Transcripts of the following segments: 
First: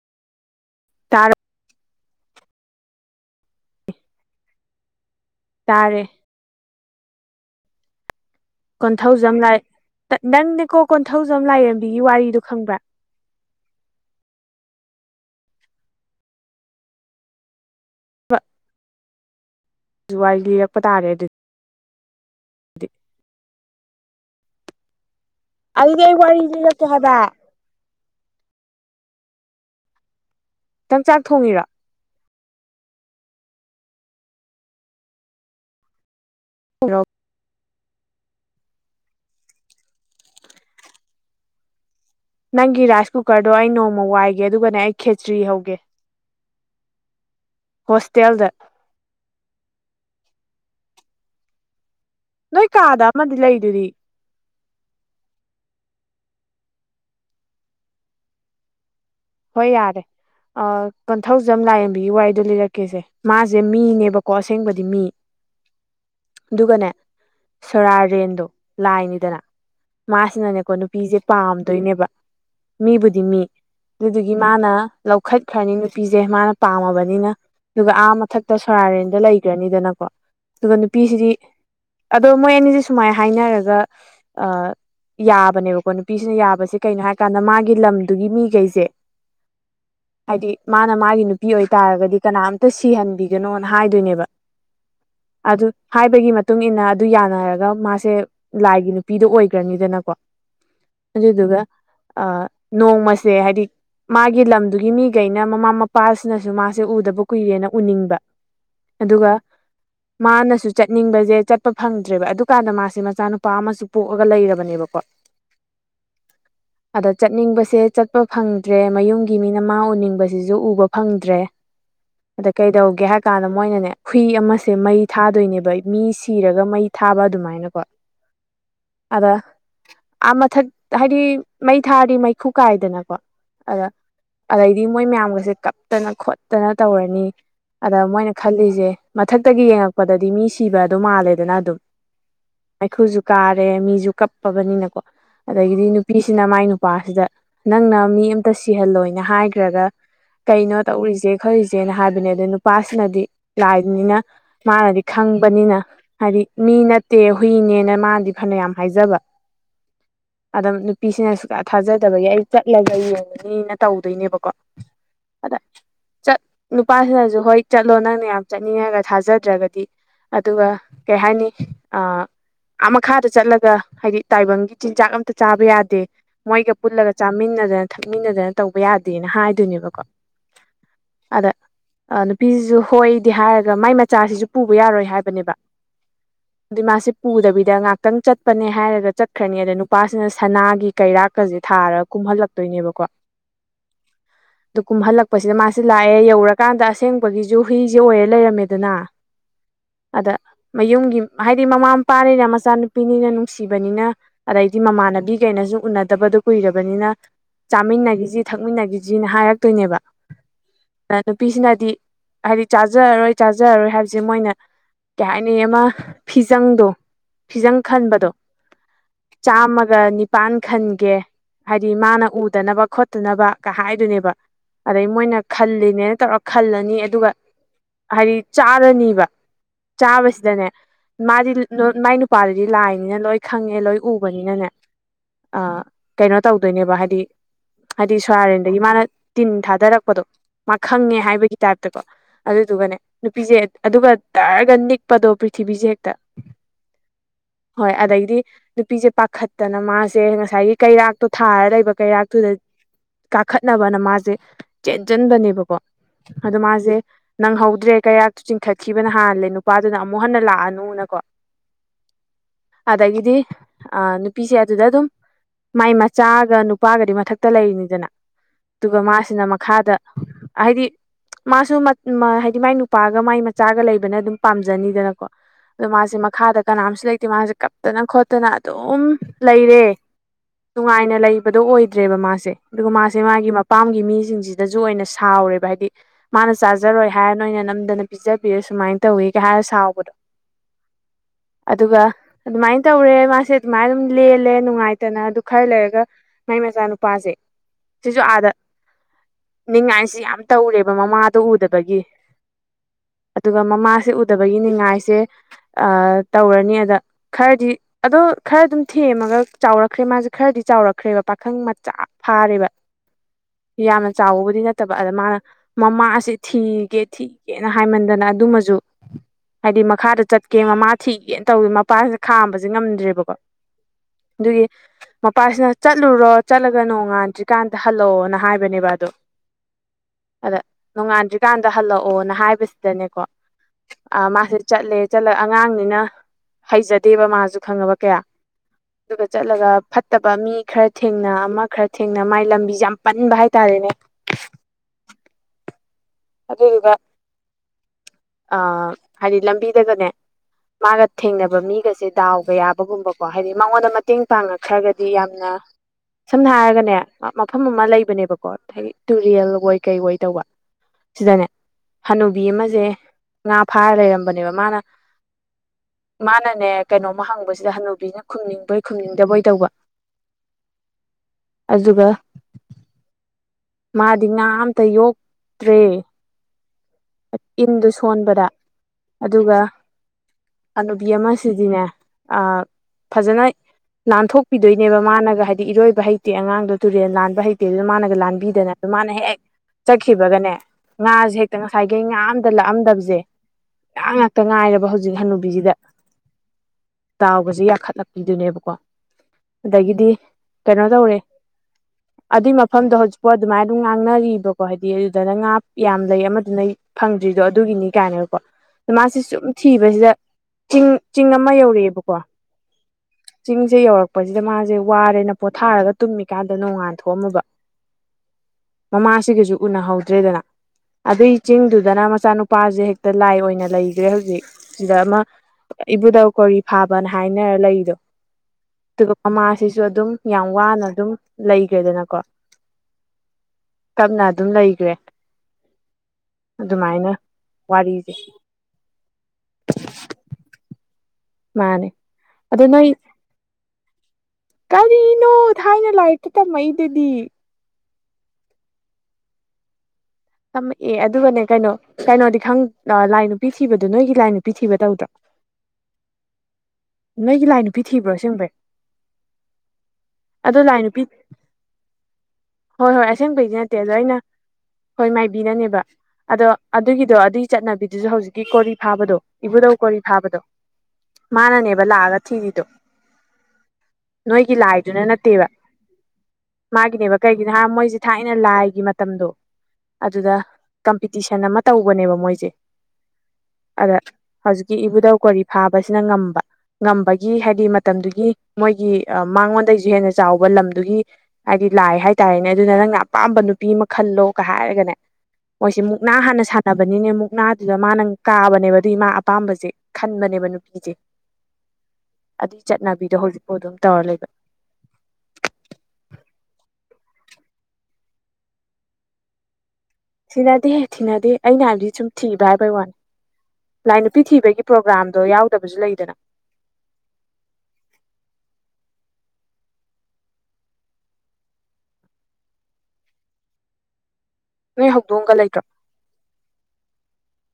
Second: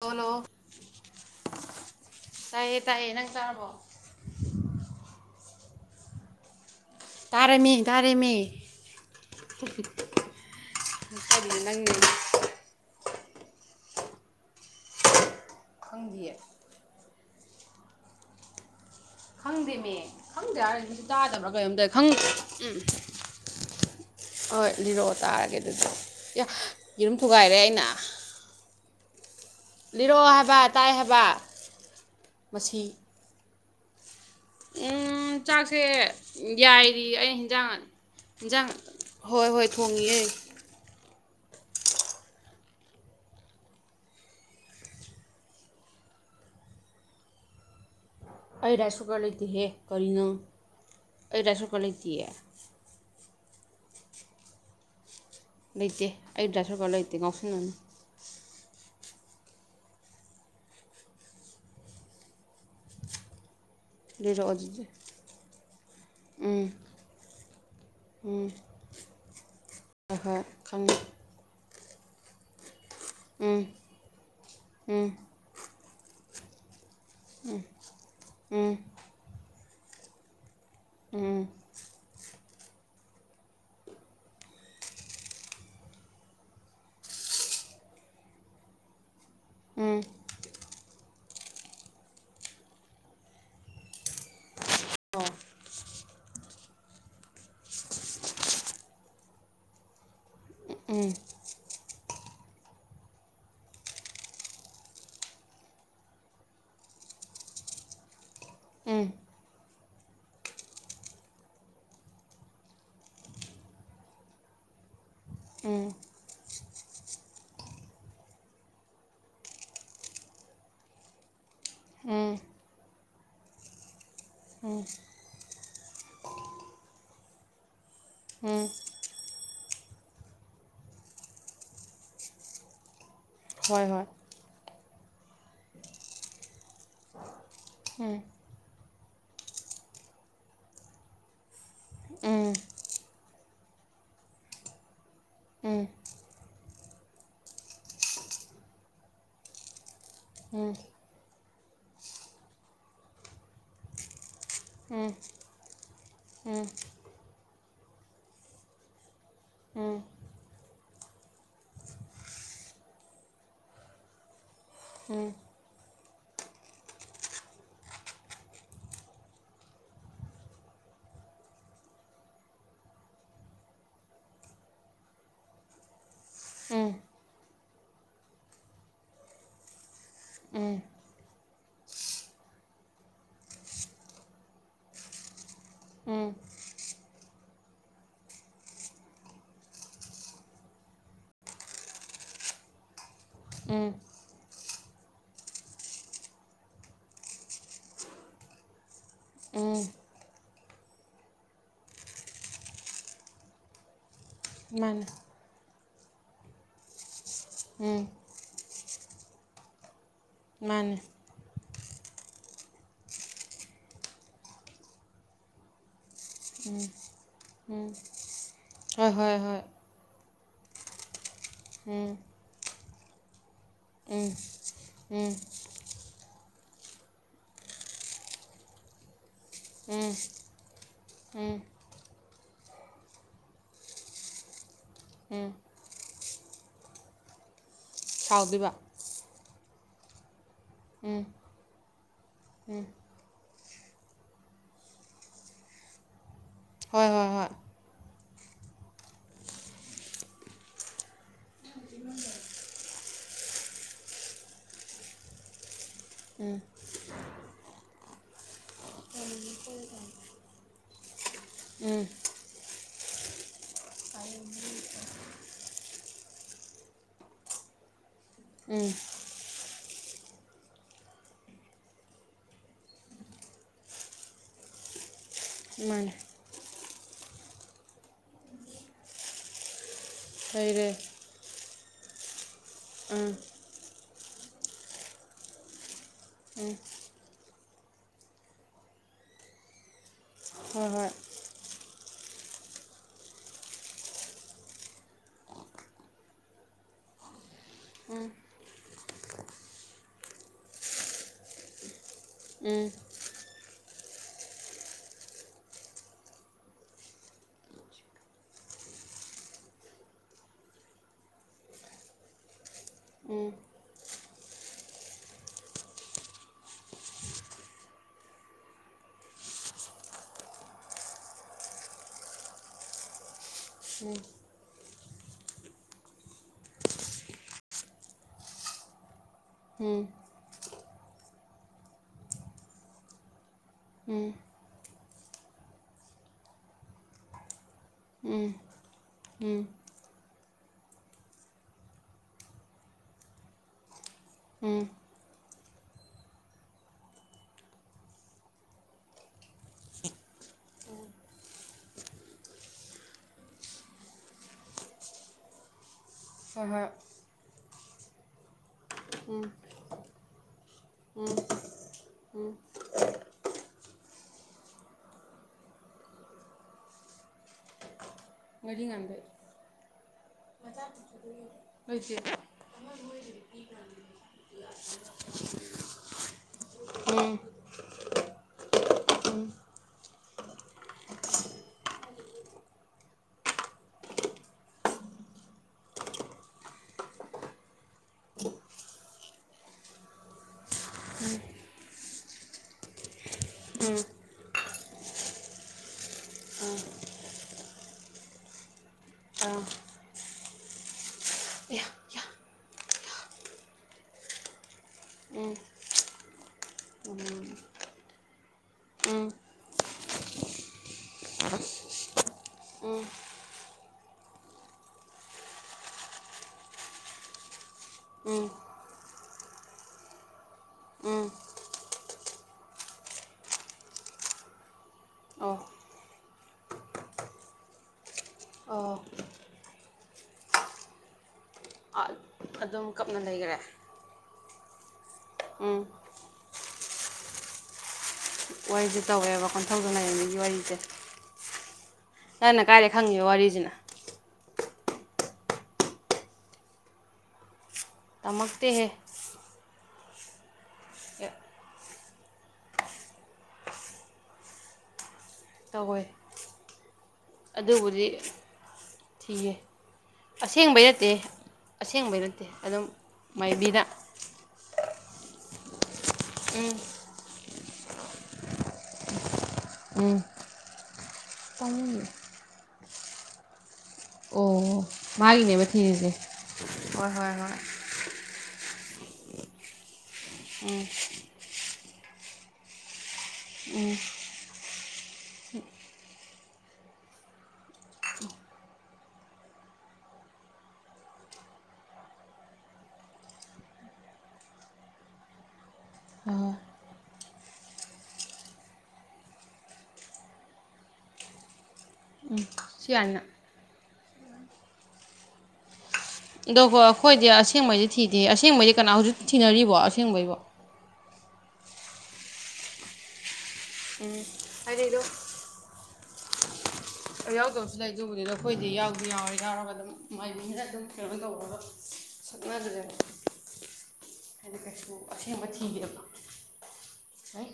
ꯍꯣꯂꯣ ꯇꯔ ꯇꯥꯏꯌꯦ ꯇꯥꯏꯌꯦ ꯅꯪ ꯆ [unintelligible] ꯇꯥꯔꯦ ꯇꯥꯔꯦꯃꯤ ꯇꯔꯦꯃꯤ ꯀꯣꯟꯊꯧꯖꯝ ꯂ ꯅꯪꯅꯦꯀꯣ ꯀꯣꯟꯊꯧꯖꯝ ꯀꯔꯤꯅꯣ ꯅꯪꯅꯦ ꯂꯥꯏꯔꯦꯝꯕꯤꯒꯤ ꯋꯥꯔꯤꯗꯨꯣ ꯈꯪꯕ꯭ꯔꯥ ꯈꯪꯗꯤꯌꯦ ꯍ ꯈꯪꯗꯦꯅꯦ ꯈꯪꯗꯦ ꯍꯥꯏꯔꯗꯤ ꯃꯤꯁꯨ ꯇꯥꯔꯦ ꯑꯗꯨꯗꯤ ꯇꯥꯗꯕ꯭ꯔꯥ ꯀꯔꯤꯝꯇ ꯈꯪꯗ ꯎꯝ ꯍꯣꯏ ꯂꯤꯔꯛꯑꯣ ꯇꯥꯔꯒꯦ ꯑꯗꯨꯗꯤ ꯑꯩ ꯋꯥꯔꯤ ꯂꯤꯔꯛꯀꯦ ꯍꯥꯏꯕ ꯌꯦꯝ ꯊꯨꯒꯥꯏꯔꯦ ꯑꯩꯅ ꯂꯤꯔꯛꯑꯣ ꯍꯥꯏꯕ ꯇꯥꯏ ꯅꯪ ꯆꯥꯛ ꯍꯥꯏꯕ ꯊꯣꯡꯉꯤꯔꯣ ꯃꯁꯤ ꯎꯝ ꯆꯥꯛꯁꯦ ꯌꯥꯏꯔꯤ ꯑꯩ ꯏꯟꯖꯥꯡꯅꯤ ꯏꯟꯖꯥꯡ ꯍꯣꯏ ꯍꯣꯏ ꯊꯣꯡꯉꯤꯑ ꯅꯪꯒꯤ ꯔꯥꯏꯁ ꯀꯨꯀꯔꯗꯣ ꯑꯩ ꯅꯣꯡꯃ ꯋꯥꯏꯒꯦ ꯑꯗꯨꯒꯅꯦ ꯑꯩ ꯈꯦꯇ꯭ꯔꯤ ꯍꯧꯒꯦ ꯍꯣꯁ ꯑꯩ ꯔꯁꯨ ꯀ ꯂꯩꯇ ꯍꯦꯛ ꯀꯅꯣ ꯑꯩꯔꯁꯨ ꯀ ꯂꯩꯇ ꯅꯣꯏ ꯀꯥꯗ ꯑꯃꯗꯤ ꯂꯩꯗꯨꯗꯤ ꯂꯩꯇꯦ ꯑꯩꯗ꯭ꯔꯦꯁꯔ ꯀꯔ ꯂꯩꯇꯦ ꯀꯥꯎꯁꯤꯜꯂꯅꯤ ꯍꯣꯏ ꯌꯥꯔꯦ ꯀꯟꯊꯧꯖꯝ ꯂꯥꯏꯌꯦꯡꯕꯤꯒꯤ ꯋꯥꯔꯤꯗꯣ ꯂꯤꯔꯛꯀꯦꯁꯦ ꯃꯥꯁꯦ ꯁꯦ ꯃꯤꯅꯦꯕꯀꯣ ꯂꯤꯔꯛꯑꯣ ꯑꯗꯨꯗꯤ ꯑꯁꯦꯡꯕꯗꯤ ꯃꯤ ꯎꯝ ꯑꯗꯨꯒꯅꯦ ꯁꯔꯥꯔꯦꯟꯗꯣ ꯎꯝ ꯂꯥꯏꯅꯤꯗꯅ ꯍꯣꯏ ꯍꯣꯏ ꯃꯥꯁꯤꯅꯅꯦꯀꯣ ꯈꯪꯉꯦ ꯅꯨꯄꯤꯁꯦ ꯄꯥꯝ ꯅꯦꯕ ꯃꯤꯕꯨꯗꯤ ꯃꯤ ꯎꯝ ꯑꯗꯨꯒꯤ ꯃꯥꯅ ꯎꯝ ꯂꯧꯈꯠꯈ꯭ꯔꯅꯤ ꯅꯨꯄꯤꯁꯦ ꯦ ꯃꯥꯅ ꯄꯥꯝꯃꯕꯅꯤꯅ ꯑꯗꯨꯒ ꯑꯥ ꯃꯊꯛꯇ ꯎꯝ ꯁꯣꯔꯥꯔꯦꯟꯗ ꯂꯩꯈ꯭ꯔꯅꯤꯗꯅꯀꯣ ꯑꯗꯨꯒ ꯅꯨꯄꯤꯁꯤꯗꯤ ꯎꯝ ꯑꯗꯣ ꯃꯣꯏ ꯑꯅꯤꯁꯤ ꯁꯨꯃꯥꯏ ꯍꯥꯏꯅꯔꯒ ꯌꯥꯕꯅꯦꯕꯀꯣ ꯅꯨꯄꯤꯁꯤꯅ ꯌꯥꯕꯁꯦ ꯀꯩꯅꯣ ꯍꯥꯏꯔꯀꯥꯟꯗ ꯃꯥꯒꯤ ꯂꯝꯗꯨꯒꯤ ꯃꯤꯈꯩꯁ ꯎꯝ ꯍꯥꯏꯗꯤ ꯃꯥꯅ ꯃꯥꯒꯤ ꯅꯨꯄꯤ ꯄꯤ ꯑꯣꯏꯇꯥꯥꯔꯒꯗꯤ ꯀꯅꯥꯝꯇ ꯁꯤꯍꯟꯕꯤꯒꯅꯣꯅ ꯍꯥꯏꯗꯣꯏꯅꯦꯕ ꯑꯣ ꯑꯗꯨꯗ ꯍꯥꯏꯥꯏꯕꯒꯤ ꯃ ꯃꯇꯨꯡ ꯏꯟꯅ ꯑꯗꯨ ꯌꯥꯅꯔꯒ ꯃꯥꯁꯦ ꯂꯥꯏꯒꯤ ꯅꯨꯄꯤꯗꯣ ꯑꯣꯏꯈ꯭ꯔꯅꯤꯗꯅꯀꯣ ꯎ ꯎꯝ ꯑ ꯅꯣꯡꯃꯁꯦ ꯍꯥꯏꯗꯤ ꯃꯥꯒꯤ ꯂꯝꯗꯨꯒꯤ ꯃꯤꯈꯩꯅ ꯃꯃꯥ ꯃꯄꯥꯁꯤꯅꯁꯨ ꯃꯥꯁꯦ ꯎꯗꯕ ꯀꯨꯏꯔꯦꯅ ꯎꯅꯤꯡꯕ ꯎꯝ ꯑꯗꯨꯒ ꯃꯥꯅꯁꯨ ꯆꯠꯅꯤꯡꯕꯁꯦ ꯆꯠꯄ ꯐꯪꯗ꯭ꯔꯦꯕ ꯑꯗꯨꯀꯥꯟꯗ ꯃꯥꯁꯦ ꯃꯆꯥꯅꯨꯄꯥ ꯑꯃꯁꯨ ꯄꯣꯛꯑꯒ ꯂꯩꯔꯕꯅꯦꯕꯀꯣ ꯎꯝ ꯑꯗ ꯆꯠꯅꯤꯡꯕꯁꯦ ꯆꯠꯄ ꯐꯪꯗ꯭ꯔꯦ ꯃꯌꯨꯝꯒꯤ ꯃꯤꯅ ꯃꯥ ꯎꯅꯤꯡꯕꯁꯤꯁꯨ ꯎꯕ ꯐꯪꯗ꯭ꯔꯦ ꯎꯝ ꯑꯗ ꯀꯩꯗꯧꯒꯦ ꯍꯥꯏ ꯀꯥꯟꯗ ꯃꯣꯏꯅꯅꯦ ꯍꯨꯏ ꯑꯃꯁꯦ ꯃꯩ ꯊꯥꯗꯣꯏꯅꯦꯕ ꯃꯤ ꯁꯤꯔꯒ ꯃꯩ ꯊꯥꯕ ꯑꯗꯨꯃꯥꯏꯅꯀꯣ ꯎꯝ ꯑꯗꯥ ꯃꯊꯛ ꯍꯥꯏꯗꯤ ꯃꯩ ꯊꯥꯔꯗꯤ ꯃꯩꯈꯨ ꯀꯥꯏꯗꯅꯀꯣ ꯍꯣꯏ ꯑꯗ ꯍꯣꯏ ꯑꯗꯩꯗꯤ ꯃꯣꯏ ꯃꯌꯥꯝꯒꯁꯦ ꯀꯞꯇꯅ ꯈꯣꯠꯇꯅ ꯇꯧꯔꯅꯤ ꯑꯗ ꯎꯝ ꯃꯣꯏꯅ ꯈꯜꯂꯤꯁꯦ ꯃꯊꯛꯇꯒꯤ ꯌꯦꯡꯉꯛꯄꯗꯗꯤ ꯃꯤ ꯁꯤꯕ ꯑꯗꯨ ꯃꯥꯜꯂꯦꯗꯅ ꯑꯗꯨꯝ ꯎꯝ ꯑꯩꯩꯈꯨꯁꯨ ꯀꯥꯔꯦ ꯃꯤꯁꯨ ꯀꯞꯄꯕꯅꯤꯅꯀꯣ ꯎꯝ ꯑꯗꯒꯤꯗꯤ ꯎꯝ ꯅꯨꯄꯤꯁꯤꯅ ꯃꯥꯏ ꯅꯨꯄꯥꯁꯤꯗ ꯅꯪꯅ ꯃꯤ ꯑꯃꯝꯇ ꯁꯤꯍꯜꯂꯣꯏꯅ ꯍꯥꯏꯈ꯭ꯔꯒ ꯎꯝ ꯀꯩꯅꯣ ꯎꯝ ꯇꯧꯔꯤꯁꯦ ꯈꯣꯠꯔꯤꯁꯦꯅ ꯍꯥꯏꯕꯅꯦ ꯑꯗꯨ ꯅꯨꯄꯥꯁꯤꯅꯗꯤ ꯂꯥꯏꯕꯅꯤꯅ ꯃꯥꯅꯗꯤ ꯈꯪ ꯍꯪꯕꯅꯤꯅ ꯍꯥꯏꯗꯤ ꯃꯤ ꯅꯠꯇꯦ ꯍꯨꯏꯅꯦꯅ ꯃꯥꯗꯤ ꯐꯅ ꯌꯥꯝ ꯍꯥꯏꯖꯕ ꯎꯝ ꯑꯗꯨꯝ ꯅꯨꯄꯤꯁꯤꯅꯁꯨ ꯊꯥꯖꯗꯕꯒꯤ ꯑꯩ ꯆꯠꯂꯒ ꯌꯦꯡꯅꯤꯅ ꯇꯧꯗꯣꯏꯅꯦꯕꯀꯣ ꯎꯝ ꯑꯗ ꯆꯠ ꯅꯨꯄꯥꯁꯤꯅꯁꯨ ꯍꯣꯏ ꯆꯠꯂꯣ ꯅꯪꯅ ꯌꯥꯝ ꯆꯠꯅꯤꯡꯉꯒ ꯊꯥꯖꯗ꯭ꯔꯒꯗꯤ ꯑꯗꯨꯒ ꯀꯩ ꯍꯥꯏꯅꯤ ꯑꯥ ꯃꯈꯥꯗ ꯆꯠꯂꯒ ꯍꯥꯏꯗꯤ ꯇꯥꯏꯕꯪꯒꯤ ꯆꯤꯟꯖꯥꯛ ꯑꯝꯇ ꯆꯥꯕ ꯌꯥꯗꯦ ꯃꯣꯏꯒ ꯄꯨꯜꯂꯒ ꯆꯥꯃꯤꯟꯅꯗꯅ ꯊꯛꯃꯤꯟꯅꯗꯅ ꯇꯧꯕ ꯌꯥꯗꯦꯅ ꯍꯥꯏꯗꯨꯣꯏꯅꯦꯕꯀꯣ ꯎ ꯑꯗ ꯅꯨꯄꯤꯁꯤꯁꯨ ꯍꯣꯏꯗꯤ ꯍꯥꯏꯔꯒ ꯃꯥꯏ ꯃꯆꯥꯁꯤꯁꯨ ꯄꯨꯕ ꯌꯥꯔꯣꯏ ꯍꯥꯏꯕꯅꯦꯕ ꯎꯝ ꯑꯗꯨꯏ ꯃꯥꯁꯦ ꯄꯨꯗꯕꯤꯗ ꯉꯥꯏꯍꯥꯛꯇꯪ ꯆꯠꯄꯅꯦ ꯍꯥꯏꯔꯒ ꯆꯠꯈ꯭ꯔꯅꯤ ꯑꯗ ꯅꯨꯄꯥꯁꯤꯅ ꯁꯅꯥꯒꯤ ꯀꯩꯔꯥꯛꯀꯁꯦ ꯊꯥꯔꯒ ꯀꯨꯝꯍꯜꯂꯛꯇꯣꯏꯅꯦꯕꯀꯣ ꯑ ꯑꯗꯨ ꯀꯨꯝꯍꯜꯂꯛꯄꯁꯤꯗ ꯃꯥꯁꯦ ꯂꯥꯛꯑꯦ ꯌꯧꯔꯀꯥꯟꯗ ꯑꯁꯦꯡꯕꯒꯤꯁꯨ ꯍꯨꯏꯁꯦ ꯑꯣꯏꯔꯦ ꯂꯩꯔꯝꯃꯦꯗꯅ ꯎꯝ ꯑꯗ ꯃꯌꯨꯝꯒꯤ ꯍꯥꯏꯗꯤ ꯃꯃꯥ ꯃꯄꯥꯅꯤꯅ ꯃꯆꯥꯅꯨꯄꯤꯅꯤꯅ ꯅꯨꯡꯁꯤꯕꯅꯤꯅ ꯑꯗꯩꯗꯤ ꯃꯥꯅꯦ ꯃꯃꯥꯟꯅꯕꯤ ꯀꯩꯅꯁꯨ ꯎꯅꯗꯕꯗꯣ ꯀꯨꯏꯔꯕꯅꯤꯅ ꯎꯝ ꯆꯥꯃꯤꯟꯅꯈꯤꯁꯤ ꯊꯛꯃꯤꯟꯅꯈꯤꯁꯤ ꯁꯤꯅ ꯍꯥꯏꯔꯛꯇꯣꯏꯅꯦꯕ ꯃꯥꯅꯦ ꯑ ꯅꯨꯄꯤꯁꯤꯅꯗꯤ ꯍꯥꯏꯗꯤ ꯆꯥꯖꯔꯔꯣꯏ ꯆꯥꯖꯔꯔꯣꯏ ꯍꯥꯏꯕꯁꯦ ꯃꯣꯏꯅ ꯀꯩ ꯍꯥꯏꯅꯤꯩ ꯑꯃ ꯐꯤꯖꯪꯗꯣ ꯐꯤꯖꯪ ꯈꯟꯕꯗꯣ ꯍꯣꯏ ꯍꯣꯏ ꯍꯣꯏ ꯆꯥꯝꯃꯒ ꯅꯤ ꯄꯥꯟ ꯈꯟꯒꯦ ꯍꯥꯏꯗꯤ ꯎꯝ ꯃꯥꯅ ꯎꯗꯅꯕ ꯈꯣꯠꯇꯅꯕ ꯀ ꯍꯥꯏꯗꯨꯅꯦꯕ ꯎꯝ ꯑꯗꯩ ꯎꯝ ꯃꯣꯏꯅ ꯈꯜꯂꯤꯅꯦꯅ ꯇꯧꯔ ꯈꯜꯂꯅꯤ ꯑꯗꯨꯒ ꯍꯥꯏꯗꯤ ꯆꯥꯔꯅꯤꯕ ꯎꯝ ꯆꯥꯕꯁꯤꯗꯅꯦ ꯃꯥꯗꯤ ꯎꯝ ꯃꯥꯏ ꯅꯨ ꯎꯄꯥꯜꯗꯨꯗꯤ ꯂꯥꯏꯅꯤꯅ ꯂꯣꯏ ꯈꯪꯉꯦ ꯂꯣꯏ ꯎꯕꯅꯤꯅꯅꯦ ꯎꯝ ꯑ ꯀꯩꯅꯣ ꯇꯧꯗꯣꯏꯅꯦꯕ ꯍꯥꯏꯗꯤ ꯍꯥꯏꯗꯤ ꯁꯥꯎꯗꯣꯏꯕ ꯁꯔꯦꯟꯗꯒꯤ ꯃꯥꯅ ꯇꯤꯟ ꯊꯥꯗꯔꯛꯄꯗꯣ ꯃꯥ ꯈꯪꯉꯦ ꯎꯝ ꯍꯥꯏꯕꯒꯤ ꯇꯥꯏꯞꯇꯀꯣ ꯑꯗꯨꯗꯨꯒꯅꯦ ꯅꯨꯄꯤꯁꯦ ꯑꯗꯨꯒ ꯇꯥꯔꯒ ꯅꯤꯛꯄꯗꯣ ꯄ꯭ꯔꯤꯊꯤꯕꯤꯁꯦ ꯍꯦꯛꯇ ꯍꯣꯏ ꯍꯣꯏ ꯍꯣꯏ ꯑꯗꯩꯗꯤ ꯅꯨꯄꯤꯁꯦ ꯄꯥꯈꯠꯇꯅ ꯃꯥꯁꯦ ꯉꯁꯥꯏꯒꯤ ꯀꯩꯔꯥꯛꯇꯣ ꯊꯥꯔ ꯂꯩꯕ ꯀꯩꯔꯥꯛꯇꯨꯗ ꯀꯥꯈꯠꯅꯕꯅ ꯃꯥꯁꯦ ꯆꯦꯟꯁꯤꯟꯕꯅꯦꯕꯀꯣ ꯑꯗ ꯃꯥꯁꯦ ꯅꯪꯍꯧꯗ꯭ꯔꯦ ꯀꯌꯥꯛꯇꯨ ꯆꯤꯡꯈꯠꯈꯤꯕꯅ ꯍꯥꯥꯟꯂꯦ ꯅꯨꯄꯥꯗꯨꯅ ꯑꯃꯨꯛ ꯍꯟꯅ ꯂꯥꯛꯑꯅꯨꯅꯀꯣ ꯎꯝ ꯑꯗꯒꯤꯗꯤ ꯑ ꯅꯨꯄꯤꯁꯦ ꯑꯗꯨꯗ ꯑꯗꯨꯝ ꯃꯥꯏ ꯃꯆꯥꯒ ꯅꯨꯄꯥꯒꯗꯤ ꯃꯊꯛꯇ ꯂꯩꯔꯤꯅꯤꯗꯅ ꯎꯝ ꯑꯗꯨꯒ ꯃꯥꯁꯤꯅ ꯃꯈꯥꯗ ꯍꯥꯏꯗꯤ ꯃꯥꯁꯨ ꯍꯥꯏꯗꯤ ꯃꯥꯏ ꯅꯨꯄꯥꯒ ꯃꯥꯏ ꯃꯆꯥꯒ ꯂꯩꯕꯅ ꯑꯗꯨꯝ ꯄꯥꯝꯖꯅꯤꯗꯅꯀꯣ ꯑꯗꯨ ꯃꯥꯅꯦ ꯃꯥꯁꯦ ꯃꯈꯥꯗ ꯀꯅꯥꯝꯁꯨ ꯂꯩꯇꯦ ꯃꯥꯁꯦ ꯀꯞꯇꯅ ꯈꯣꯠꯇꯅ ꯑꯗꯨꯝ ꯂꯩꯔꯦ ꯂꯩꯔꯦ ꯅꯨꯡꯉꯥꯏꯅ ꯂꯩꯕꯗꯣ ꯑꯣꯏ ꯭ꯔꯦꯕ ꯃꯥꯁꯦ ꯑꯗꯨꯒ ꯃꯥꯁꯦ ꯑꯥ ꯃꯥꯒꯤ ꯃꯄꯥꯝꯒꯤ ꯃꯤꯁꯤꯡꯁꯤꯗꯁꯨ ꯑꯣꯏꯅ ꯁꯥꯎꯔꯦꯕ ꯍꯥꯏꯗꯤ ꯃꯥꯅ ꯆ ꯌꯥꯔꯣꯏ ꯍꯥꯏꯔ ꯅꯣꯏꯅ ꯅꯝꯗꯅ ꯄꯤꯖꯕꯤꯔꯦ ꯁꯨꯃꯥꯏꯅ ꯇꯧꯋꯤꯒꯩ ꯍꯥꯏꯔ ꯁꯥꯎꯕꯗꯣ ꯎꯝ ꯑꯗꯨꯒ ꯑꯗꯨꯃꯥꯏꯅ ꯇꯧꯔꯦ ꯃꯥꯁꯦ ꯑꯗꯨꯃꯥꯏꯅ ꯑꯗꯨꯝ ꯂꯦꯜꯂꯦ ꯅꯨꯡꯉꯥꯏꯇ ꯠꯇꯅ ꯑꯗꯨ ꯈꯔ ꯂꯩꯔꯒ ꯉꯥꯏ ꯃꯆꯥ ꯅꯨꯨꯄꯥꯁꯦ ꯁꯤꯁꯨ ꯑꯥꯗ ꯅꯤꯡꯉꯥꯏꯁꯤ ꯌꯥꯝ ꯇꯧꯔꯦꯕ ꯃꯃꯥꯗꯣ ꯎꯗꯕꯒꯤ ꯎꯝ ꯑꯗꯨꯒ ꯃꯃꯥꯁꯦ ꯎꯗꯕꯒꯤ ꯅꯤꯡꯉꯥꯏꯁꯦ ꯇꯧꯔꯅꯤ ꯑꯗ ꯈꯔꯗꯤ ꯑꯗꯣ ꯈꯔ ꯑꯗꯨꯝ ꯊꯦꯝꯃꯒ ꯆꯥꯎꯔꯛꯈ꯭ꯔꯦ ꯃꯥꯁꯦ ꯈꯔꯗꯤ ꯆꯥꯎꯔꯛꯈ꯭ꯔꯦꯕ ꯄꯥꯈꯪ ꯃꯆꯥ ꯐꯥꯔꯦꯕ ꯌꯥꯝꯅ ꯆꯥꯎꯕꯕꯨꯗꯤ ꯅꯠꯇꯕ ꯑꯗ ꯃꯥꯅ ꯃꯃꯥꯁꯦ ꯊꯤꯒꯦ ꯊꯤꯒꯦꯅ ꯍꯥꯏꯃꯟꯗꯅ ꯑꯗꯨꯃꯁꯨ ꯍꯥꯏꯗꯤ ꯃꯈꯥꯗ ꯆꯠꯀꯦ ꯃꯃꯥ ꯊꯤꯛꯒꯦꯅ ꯇꯧꯁꯦ ꯃꯄꯥꯁꯤꯅ ꯈꯥꯝꯕꯁꯦ ꯉꯝꯗ꯭ꯔꯦꯕꯀꯣ ꯎꯝ ꯑꯗꯨꯒꯤ ꯃꯄꯥꯁꯤꯅ ꯆꯠꯂꯨꯔꯣ ꯆꯠꯂꯒ ꯅꯣꯡꯉꯥꯟꯗ꯭ꯔꯤꯀꯥꯟꯗ ꯍꯜꯂꯛꯑꯣꯅ ꯍꯥꯏꯕꯅꯦꯕ ꯑꯗꯣ ꯎꯝ ꯑꯗ ꯅꯣꯡꯉꯥꯟꯗ꯭ꯔꯤꯀꯥꯟꯗ ꯍꯜꯂꯛꯑꯣꯅ ꯍꯥꯏꯕꯁꯤꯗꯅꯦꯀꯣ ꯃꯥꯁꯦ ꯆꯠꯂꯦ ꯆꯠꯂ ꯑꯉꯥꯡꯅꯤꯅ ꯍꯩꯖꯗꯦꯕ ꯃꯥꯁꯨ ꯈꯪꯉꯕ ꯀꯌꯥ ꯎꯝ ꯑꯗꯨꯒ ꯆꯠꯂꯒ ꯐꯠꯇꯦ ꯐꯠꯇꯕ ꯃꯤ ꯈꯔ ꯊꯦꯡꯅ ꯑꯃ ꯈꯔ ꯊꯦꯡꯅ ꯃꯥꯏ ꯂꯝꯕꯤꯁꯦ ꯌꯥꯝ ꯄꯟꯕ ꯍꯥꯏꯇꯥꯔꯦꯅꯦ ꯎꯝ ꯑꯗꯨꯗꯨꯒ ꯑ ꯍꯥꯏꯗꯤ ꯂꯝꯕꯤꯗꯒꯅꯦ ꯃꯥꯒ ꯊꯦꯡꯅꯕ ꯃꯤꯒꯁꯦ ꯗꯥꯎꯕ ꯌꯥꯕꯒꯨꯝꯕꯀꯣ ꯍꯥꯏꯗꯤ ꯃꯉꯣꯟꯗ ꯃꯇꯦꯡ ꯄꯥꯡꯉꯛꯈ꯭ꯔꯒꯗꯤ ꯌꯥꯝꯅ ꯁꯝꯅ ꯍꯣꯏ ꯍꯣꯏ ꯍꯥꯏꯔꯒꯅꯦ ꯃꯐꯝ ꯑꯃ ꯂꯩꯕꯅꯦꯕꯀꯣ ꯍꯥꯏꯗꯤ ꯎꯝ ꯇꯨꯔꯦꯜ ꯑꯣꯏꯣꯏ ꯀꯩ ꯑꯣꯏ ꯇꯧꯕ ꯁꯤꯗꯅꯦ ꯍꯅꯨꯕꯤ ꯑꯃꯁꯦ ꯉꯥ ꯐꯥꯔ ꯂꯩꯔꯝꯕꯅꯦꯕ ꯃꯥꯅ ꯃꯥꯅꯅꯦ ꯀꯩꯅꯣꯝꯃ ꯍꯪꯕꯁꯤꯗ ꯍꯜꯟꯅꯨꯕꯤꯅ ꯈꯨꯝꯅꯤꯡꯕꯣꯏ ꯈꯨꯝꯅꯤꯡꯗꯕꯣꯏ ꯇꯧꯕ ꯑꯗꯨꯒ ꯍꯧꯀꯦ ꯃꯥꯗꯤ ꯉꯥ ꯑꯝꯇ ꯌꯣꯛꯇ꯭ꯔꯦ ꯏꯟꯗꯨ ꯁꯣꯟꯕꯗ ꯑꯗꯨꯒ ꯑꯅꯕꯤ ꯑꯃꯁꯤꯗꯤꯅꯦ ꯐꯖꯅ ꯂꯥꯟꯊꯣꯛꯄꯤꯗꯣꯏꯅꯦꯕ ꯃꯥꯅꯒ ꯍꯥꯏꯗꯤ ꯏꯔꯣꯏꯕ ꯍꯩꯇꯦ ꯑꯉꯥꯡꯗꯣ ꯇꯨꯔꯦꯟ ꯂꯥꯟꯕ ꯍꯩꯇꯦ ꯑꯗꯨꯅ ꯃꯥꯅꯒ ꯂꯥꯟꯕꯤꯗꯅꯕ ꯑꯗꯨ ꯃꯥꯅ ꯍꯦꯛ ꯍꯦꯛ ꯆꯠꯈꯤꯕꯒꯅꯦ ꯉꯥꯁꯦ ꯍꯦꯛꯇ ꯉ ꯉꯁꯥꯏꯈꯩ ꯉꯥ ꯑꯝꯇ ꯂꯥꯛꯑꯝꯗꯕꯁꯦ ꯉ ꯉꯥꯛꯇ ꯉꯥꯏꯦꯔꯕ ꯍꯧꯖꯤꯛ ꯍꯟꯅꯨꯕꯤꯁꯤꯗ ꯇꯥꯎꯒꯁꯦ ꯌꯥꯈꯠꯂꯛꯄꯤꯗꯨꯅꯦꯕꯀꯣ ꯑꯗꯒꯤꯗꯤ ꯀꯩꯅꯣ ꯇꯧꯔꯦ ꯑꯗꯨꯏ ꯃꯐꯝꯗꯣ ꯍꯧꯖꯤꯛꯐꯥꯎ ꯑꯗꯨꯃꯥꯏ ꯑꯗꯨꯝ ꯉꯥꯡꯅꯔꯤꯕꯀꯣ ꯍꯥꯏꯗꯤ ꯑꯗꯨꯗꯅ ꯉꯥ ꯌꯥꯝ ꯂꯩ ꯑꯃ ꯑꯗꯨꯅ ꯐꯪꯗ꯭ꯔꯤꯗꯣ ꯑꯗꯨꯒꯤꯅꯤ ꯀꯥꯏꯅꯦꯕꯀꯣ ꯃꯥꯁꯤ ꯎꯝ ꯁꯨꯝ ꯊꯤꯕꯁꯤꯗ ꯆꯤꯡ ꯆꯤꯡ ꯑꯃ ꯌꯧꯔꯛꯑꯦꯕꯀꯣ ꯎꯝ ꯆꯤꯡꯁꯦ ꯌꯧꯔꯛꯄꯁꯤꯗ ꯃꯥꯁꯦ ꯋꯥꯔꯦꯅ ꯄꯣꯊꯥꯔꯒ ꯇꯨꯝꯃꯤꯀꯥꯟꯗ ꯅꯣꯡꯉꯥꯟ ꯊꯣꯛꯣꯛꯑꯝꯃꯨꯕ ꯎꯝ ꯃꯃꯥꯁꯤꯒꯁꯨ ꯎꯅꯍꯧꯗ꯭ꯔꯦꯗꯅ ꯎꯝ ꯑꯗꯨꯏ ꯆꯤꯡꯗꯨꯗꯅ ꯃꯆꯥꯅꯨꯄꯥꯁꯦ ꯍꯦꯛꯇ ꯂꯥꯏ ꯑꯣꯏꯅ ꯂꯩꯈ꯭ꯔꯦ ꯍꯧꯖꯤꯛ ꯁꯤꯗ ꯑꯃ ꯑꯣ ꯏꯕꯨꯙ ꯀꯣꯔꯤ ꯐꯥꯕꯅ ꯍꯥꯏꯅꯔ ꯂꯩꯗꯣ ꯑꯣ ꯑꯗꯨꯒ ꯃꯃꯥꯁꯤꯁꯨ ꯑꯗꯨꯝ ꯌꯥꯝ ꯋꯥꯅ ꯑꯗꯨꯝ ꯑ ꯂꯩꯈ꯭ꯔꯦꯗꯅꯀꯣ ꯑꯗꯨꯝ ꯀꯞꯅ ꯂꯩꯈꯔꯦ ꯇꯞꯅ [inaudible] ꯎꯝ ꯑꯗꯨꯃꯥꯏꯅ ꯋꯥꯔꯤꯁꯦ ꯋꯥꯔꯤꯁꯦ ꯃꯥꯅꯦ ꯅꯅ ꯑꯗꯣ ꯀꯥꯏꯔꯦ ꯅꯣꯏ ꯈꯪꯉꯤ ꯋꯥꯔꯤꯁꯤꯅ ꯀꯔꯤꯅꯣ ꯊꯥꯏꯅ ꯂꯥꯏꯔꯤꯛꯇ ꯇꯝꯃꯛꯩꯗꯨꯗꯤ ꯇꯝꯃꯛꯇꯦꯍꯦ ꯇꯝꯃꯛꯑꯦ ꯑꯗꯨꯒꯅꯦ ꯀꯩꯅꯣ ꯀꯩꯅꯣꯗꯤ ꯈꯪ ꯂꯥꯏ ꯅꯨꯄꯤ ꯊꯤꯕꯗꯣ ꯅꯣꯏꯒꯤ ꯂꯥꯏ ꯅꯨꯄꯤ ꯊꯤꯕ ꯇꯧꯗ꯭ꯔꯣ ꯇꯋꯏ ꯅꯣꯏꯒꯤ ꯂꯥꯏ ꯅꯨꯄꯤ ꯊꯤꯕ꯭ꯔꯣ ꯁꯤꯦꯡꯕ꯭ꯔꯦ ꯊꯤꯌꯦ ꯑꯗꯨ ꯂꯥꯏ ꯑꯁꯦꯡꯕꯩ ꯅꯨꯄꯤ ꯅꯠꯇꯦ ꯑꯁꯦꯡꯕꯩ ꯅꯠꯇꯦ ꯑꯗꯨꯝ ꯍꯣꯏ ꯍꯣꯏ ꯑꯁꯦꯡꯕꯒꯤꯗꯤ ꯅꯠꯇꯦ ꯃꯥꯏꯕꯤꯗ ꯑꯗꯣ ꯑꯩꯅ ꯍꯣꯏ ꯃꯥꯏꯕꯤꯅꯅꯦꯕ ꯑꯗꯣ ꯎꯝ ꯑꯗꯨꯒꯤꯗꯣ ꯑꯗꯨꯒꯤ ꯆꯠꯅꯕꯤꯗꯨꯁꯨ ꯍꯧꯖꯤꯛꯀꯤ ꯀꯣꯔꯤ ꯐꯥꯕꯗꯣ ꯏꯕꯨꯗꯧ ꯀꯣꯔꯤ ꯎꯝ ꯐꯥꯕꯗꯣ ꯃꯥꯅꯅꯦꯕ ꯇꯥꯃꯣꯒꯤ ꯂꯥꯛꯑꯒ ꯊꯤꯔꯤꯗꯣ ꯅꯣꯏꯒꯤ ꯑꯣ ꯂꯥꯏꯗꯨꯅ ꯅꯠꯇꯦꯕ ꯃꯥꯒꯤꯅꯦꯕ ꯊꯤꯔꯤꯁꯦ ꯍꯣꯏ ꯃꯥꯒꯤꯅꯦꯕ ꯍꯣꯏ ꯀꯩꯒꯤꯅꯣ ꯍꯣꯏ ꯃꯣꯏꯁꯦ ꯊꯥꯏꯅ ꯂꯥꯏꯒꯤ ꯃꯇꯝꯗꯣ ꯑꯗꯨꯗ ꯀꯝꯄꯤꯇꯤꯁꯟ ꯑꯃ ꯇꯧꯕꯅꯦꯕ ꯃꯣꯏꯁꯦ ꯑꯗ ꯍꯧꯖꯤꯛꯀꯤ ꯏꯕꯨꯙꯧ ꯀꯣꯔꯤ ꯐꯥꯕꯁꯤꯅ ꯉꯝꯕ ꯉꯝꯕꯒꯤ ꯍꯥꯏꯗꯤ ꯃꯇꯝꯗꯨꯒꯤ ꯃꯣꯏꯒꯤ ꯃꯥꯡꯉꯣꯟꯗꯒꯤꯁꯨ ꯍꯦꯟꯅ ꯆꯥꯎꯕ ꯂꯝꯗꯨꯒꯤ ꯍꯥꯏꯗꯤ ꯂꯥꯏ ꯍꯥꯏꯇꯥꯔꯦꯅꯦ ꯑꯗꯨꯅ ꯅꯪꯅ ꯑꯄꯥꯝꯕ ꯅꯨꯄꯤ ꯑꯃ ꯈꯜꯂꯣꯒ ꯍꯥꯏꯔꯒꯅꯦ ꯃꯣꯏꯁꯦ ꯃꯨꯛꯅꯥ ꯍꯥꯟꯅ ꯎꯝ ꯁꯥꯟꯅꯕꯅꯤꯅꯦ ꯃꯨꯛꯅꯥꯗꯨꯗ ꯃꯥꯅ ꯀꯥꯕꯅꯦꯕ ꯑꯗꯨꯒꯤ ꯃꯥ ꯑꯄꯥꯝꯕꯁꯦ ꯈꯟꯕꯅꯦꯕ ꯅꯨꯄꯤꯁꯦ ꯑꯗꯨꯏ ꯁꯤ ꯆꯠꯅꯕꯤꯗꯣ ꯌꯥꯅꯤꯅ ꯍꯧꯖꯤꯛꯐꯥꯎ ꯑꯗꯨꯝ ꯇꯧꯔ ꯂꯩꯕ ꯑꯣ ꯑꯩꯈꯣꯏꯗꯤ ꯑꯁꯦꯡꯕꯩꯗꯤ ꯊꯤꯗꯦ ꯑꯁꯦꯡꯕꯩꯗꯤ ꯀꯅꯥ ꯍꯧꯖꯤꯛ ꯊꯤꯅꯔꯤꯕꯣ ꯑꯁꯦꯡꯕꯩꯕꯣ ꯊꯤꯅꯗꯦ ꯊꯤꯅꯗꯦ ꯑꯩꯅ ꯍꯥꯏꯕꯗꯤ ꯁꯨꯝ ꯊꯤꯕ ꯍꯥꯏꯕꯩ ꯋꯥꯅꯦ ꯂꯥꯏ ꯅꯨꯄꯤ ꯎꯝ ꯊꯤꯕꯒꯤ ꯍꯥꯏꯗꯤ ꯑꯗꯣ ꯄ꯭ꯔꯣꯒ꯭ꯔꯥꯝꯗꯣ ꯌꯥꯎꯗꯕꯁꯨ ꯂꯩꯗꯅ ꯌꯥꯎꯗꯕꯁꯨ ꯂꯩ ꯑꯗꯨꯕꯨꯗꯤ ꯑꯩꯈꯣꯏꯗꯤ ꯌꯥꯎꯗꯤ ꯌꯥꯎꯔ ꯌꯥꯎꯔꯒ ꯑꯗꯨꯝ ꯃꯥꯏꯕꯤꯅ ꯑꯗꯨꯝ ꯀꯩꯅꯣ ꯇꯧꯔꯒ ꯁꯠꯅꯒꯔꯦ [inaudible] ꯍꯥꯏꯅ ꯀꯩꯁꯨ ꯍꯧꯗꯣꯡꯒ ꯑꯁꯦꯡꯕ ꯂꯩꯇ꯭ꯔꯣ ꯊꯤꯕꯤꯔꯕ ꯍꯥꯏ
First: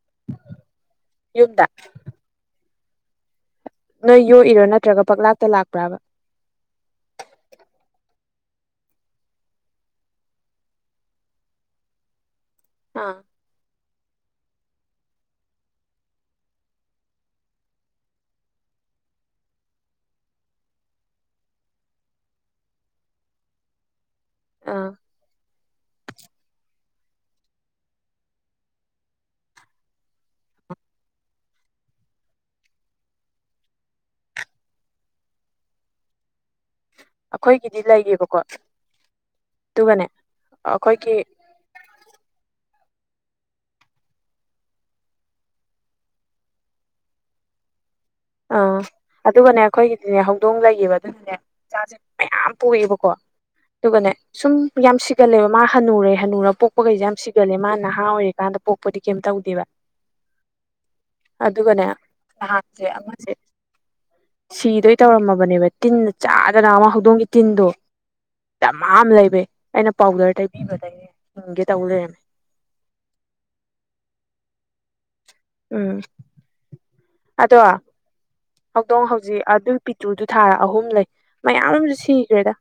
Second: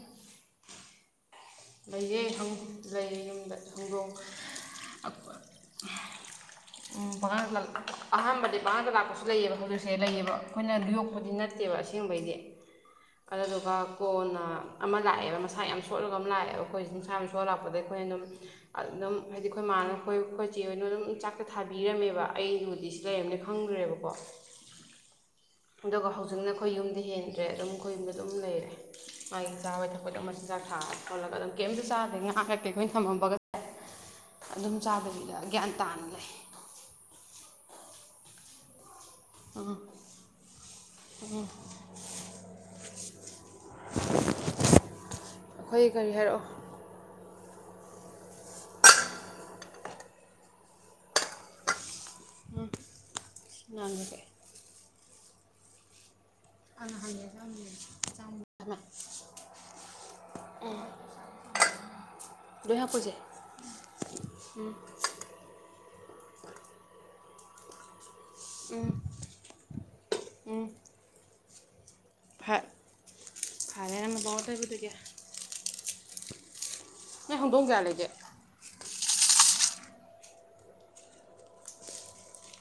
ꯌꯨꯝꯗ ꯂꯩꯌꯦ ꯍꯪ ꯂꯩꯌꯦ ꯌꯨꯝꯗ ꯍꯧꯗꯣꯡ ꯅꯣꯏ ꯌꯣꯛꯏꯔꯣ ꯅꯠꯇ꯭ꯔꯒ ꯄꯛꯂꯥꯛꯇ ꯂꯥꯛꯄ꯭ꯔꯥꯕ ꯄꯉꯥꯡꯗ ꯑꯍꯥꯟꯕꯗꯤ ꯄꯥꯟꯗ ꯂꯥꯛꯄꯁꯨ ꯂꯩꯑꯕ ꯍꯧꯖꯤꯛꯁꯦ ꯂꯩꯌꯦꯕ ꯑꯩꯈꯣꯏꯅ ꯌꯣꯛꯄꯗꯤ ꯅꯠꯇꯦꯕ ꯑꯁꯦꯡꯕꯩꯗꯤ ꯑꯥ ꯑꯗꯨꯗꯨꯒ ꯀꯣꯟꯅ ꯑꯃ ꯂꯥꯛꯑꯦꯕ ꯃꯁꯥ ꯌꯥꯝ ꯁꯣꯠꯂꯒ ꯑꯃ ꯂꯥꯛꯑꯦꯕ ꯑꯩꯈꯣꯁꯤꯅ ꯃꯁꯥ ꯌꯥꯝ ꯁꯣꯛꯅ ꯂꯥꯛꯄꯁꯤꯗ ꯑꯩꯈꯣꯏꯅ ꯑꯗꯨꯝ ꯑꯗꯨꯝ ꯍꯥꯏꯗꯤ ꯑꯩꯈꯣꯏ ꯃꯥꯥꯅ ꯑꯩꯈꯣꯏ ꯑꯩꯈꯣꯏꯆꯦ ꯑꯣꯏꯅ ꯑꯗꯨꯝ ꯆꯥꯛꯀ ꯊ ꯊꯥꯕꯤꯔꯝꯃꯦꯕ ꯑꯩꯗꯨꯕꯨꯗꯤ ꯁꯤ ꯂꯩꯔꯝꯅꯦ ꯈꯪꯗ꯭ꯔꯦꯕꯀꯣ ꯑꯥ ꯑꯗꯨꯒ ꯍꯧꯖꯤꯛꯅ ꯑꯩꯈꯣꯏ ꯌꯨꯝꯗ ꯍꯦꯟꯗ꯭ꯔꯦ ꯑꯗꯨꯝ ꯑꯩꯈꯣꯏꯨꯝꯗ ꯑꯗꯨꯝ ꯂꯩꯔꯦ ꯃꯥꯒꯤ ꯆꯥꯕ ꯊꯛꯄꯗ ꯃꯆꯤꯟꯖꯥꯛ ꯊꯥꯔ ꯊꯣꯜꯂꯒ ꯑꯗꯨꯝ ꯀꯩꯝꯇꯁꯨ ꯆꯥꯗꯦ ꯉꯥ ꯀꯩ ꯀꯩ ꯑꯩꯈꯣꯏꯅ ꯊꯝꯃꯝꯕꯒꯁꯦ ꯑꯗꯨꯝ ꯆꯥꯗꯕꯤꯗ ꯒ꯭ꯌꯥꯟ ꯇꯥꯅ ꯂꯩ ꯑꯩꯈꯣꯏꯒꯤꯗꯤ ꯂꯩꯌꯦꯕꯀꯣ ꯑꯗꯨꯒꯅꯦ ꯑꯩꯈꯣꯏꯒꯤ ꯑꯩꯈꯣꯏ ꯀꯔꯤ ꯍꯥꯏꯔꯛꯑꯣ ꯑꯥ ꯑꯗꯨꯒꯅꯦ ꯑꯩꯈꯣꯏꯒꯤꯗꯤꯅꯦ ꯍꯧꯗꯣꯡ ꯂꯩꯕ ꯑꯗꯨꯅꯅꯦ ꯃꯌꯥꯝ ꯄꯣꯛꯑꯦꯕꯀꯣ ꯉꯥꯡꯒꯦ ꯑꯗꯨꯒꯅꯦ ꯀꯩ ꯁꯨꯝ ꯌꯥꯝ ꯁꯤꯒꯜꯂꯦꯕ ꯃꯥ ꯍꯟꯅꯨꯔꯦ ꯍꯅꯨꯨꯔ ꯄꯣꯛꯄꯈꯩꯁꯦ ꯌꯥꯝ ꯁꯤꯒꯜꯂꯦ ꯃꯥ ꯅꯍꯥ ꯑꯣꯏꯔꯤꯀꯥꯟꯗ ꯄꯣꯛꯄꯗꯤ ꯀꯩꯝ ꯇꯧꯗꯦꯕ ꯑꯗꯨꯒꯅꯦ ꯂꯣꯏ ꯅꯥꯍꯟꯁꯦ ꯑꯃ ꯍꯥꯞꯄꯨꯁꯦ ꯁꯤꯗꯣꯏ ꯇꯧꯔꯝꯃꯕꯅꯦꯕ ꯇꯤꯟꯅ ꯆꯥꯗꯅ ꯑꯃ ꯍꯧꯗꯣꯡꯒꯤ ꯇꯤꯟꯗꯣ ꯗꯥꯃ ꯑꯃ ꯂꯩꯕ ꯑꯩꯅ ꯄꯥꯎꯗꯔ ꯇꯩꯕꯤꯕꯗꯒꯤ ꯍꯤꯡꯒꯦ ꯇꯧ ꯂꯩꯔꯝꯃꯦ ꯐꯥ ꯐꯔꯦꯅꯦ ꯅꯪ ꯄꯥꯎꯗꯔ ꯎꯝ ꯅ ꯑꯗꯣ ꯍꯧꯗꯣꯡ ꯀꯌꯥ ꯂꯩꯒꯦ ꯍꯧꯗꯣꯡ ꯍꯧꯖꯤꯛ ꯑꯗꯨ ꯄꯤꯇ꯭ꯔꯨꯗꯨ ꯊꯥꯔ ꯑꯍꯨꯝ ꯂꯩ ꯃꯌꯥꯝ ꯑꯃꯁꯨ ꯁꯤꯈ꯭ꯔꯦꯗ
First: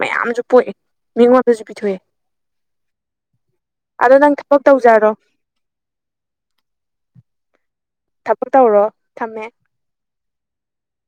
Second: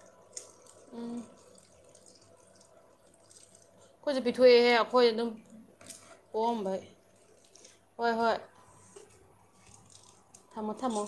ꯃꯌꯥꯝꯁꯨ ꯄꯣꯛꯑꯦ ꯃꯤꯉꯣꯟꯗꯁꯨ ꯄꯤꯊꯣꯛꯑꯦ ꯑꯗꯣ ꯑꯩꯈꯣꯏꯁꯨ ꯅꯪ ꯊꯕꯛ ꯄꯤꯊꯣꯛꯑꯦꯍꯦ ꯑꯩꯈꯣꯏ ꯇꯧꯖꯔꯣ ꯑꯗꯨꯝ ꯄꯣꯛꯑꯝꯕꯩ ꯍꯣꯏ ꯍꯣꯏ ꯊꯕꯛ ꯇꯧꯔꯣ ꯊꯝꯃꯦ ꯊꯝꯃꯣ ꯊꯝꯃꯣ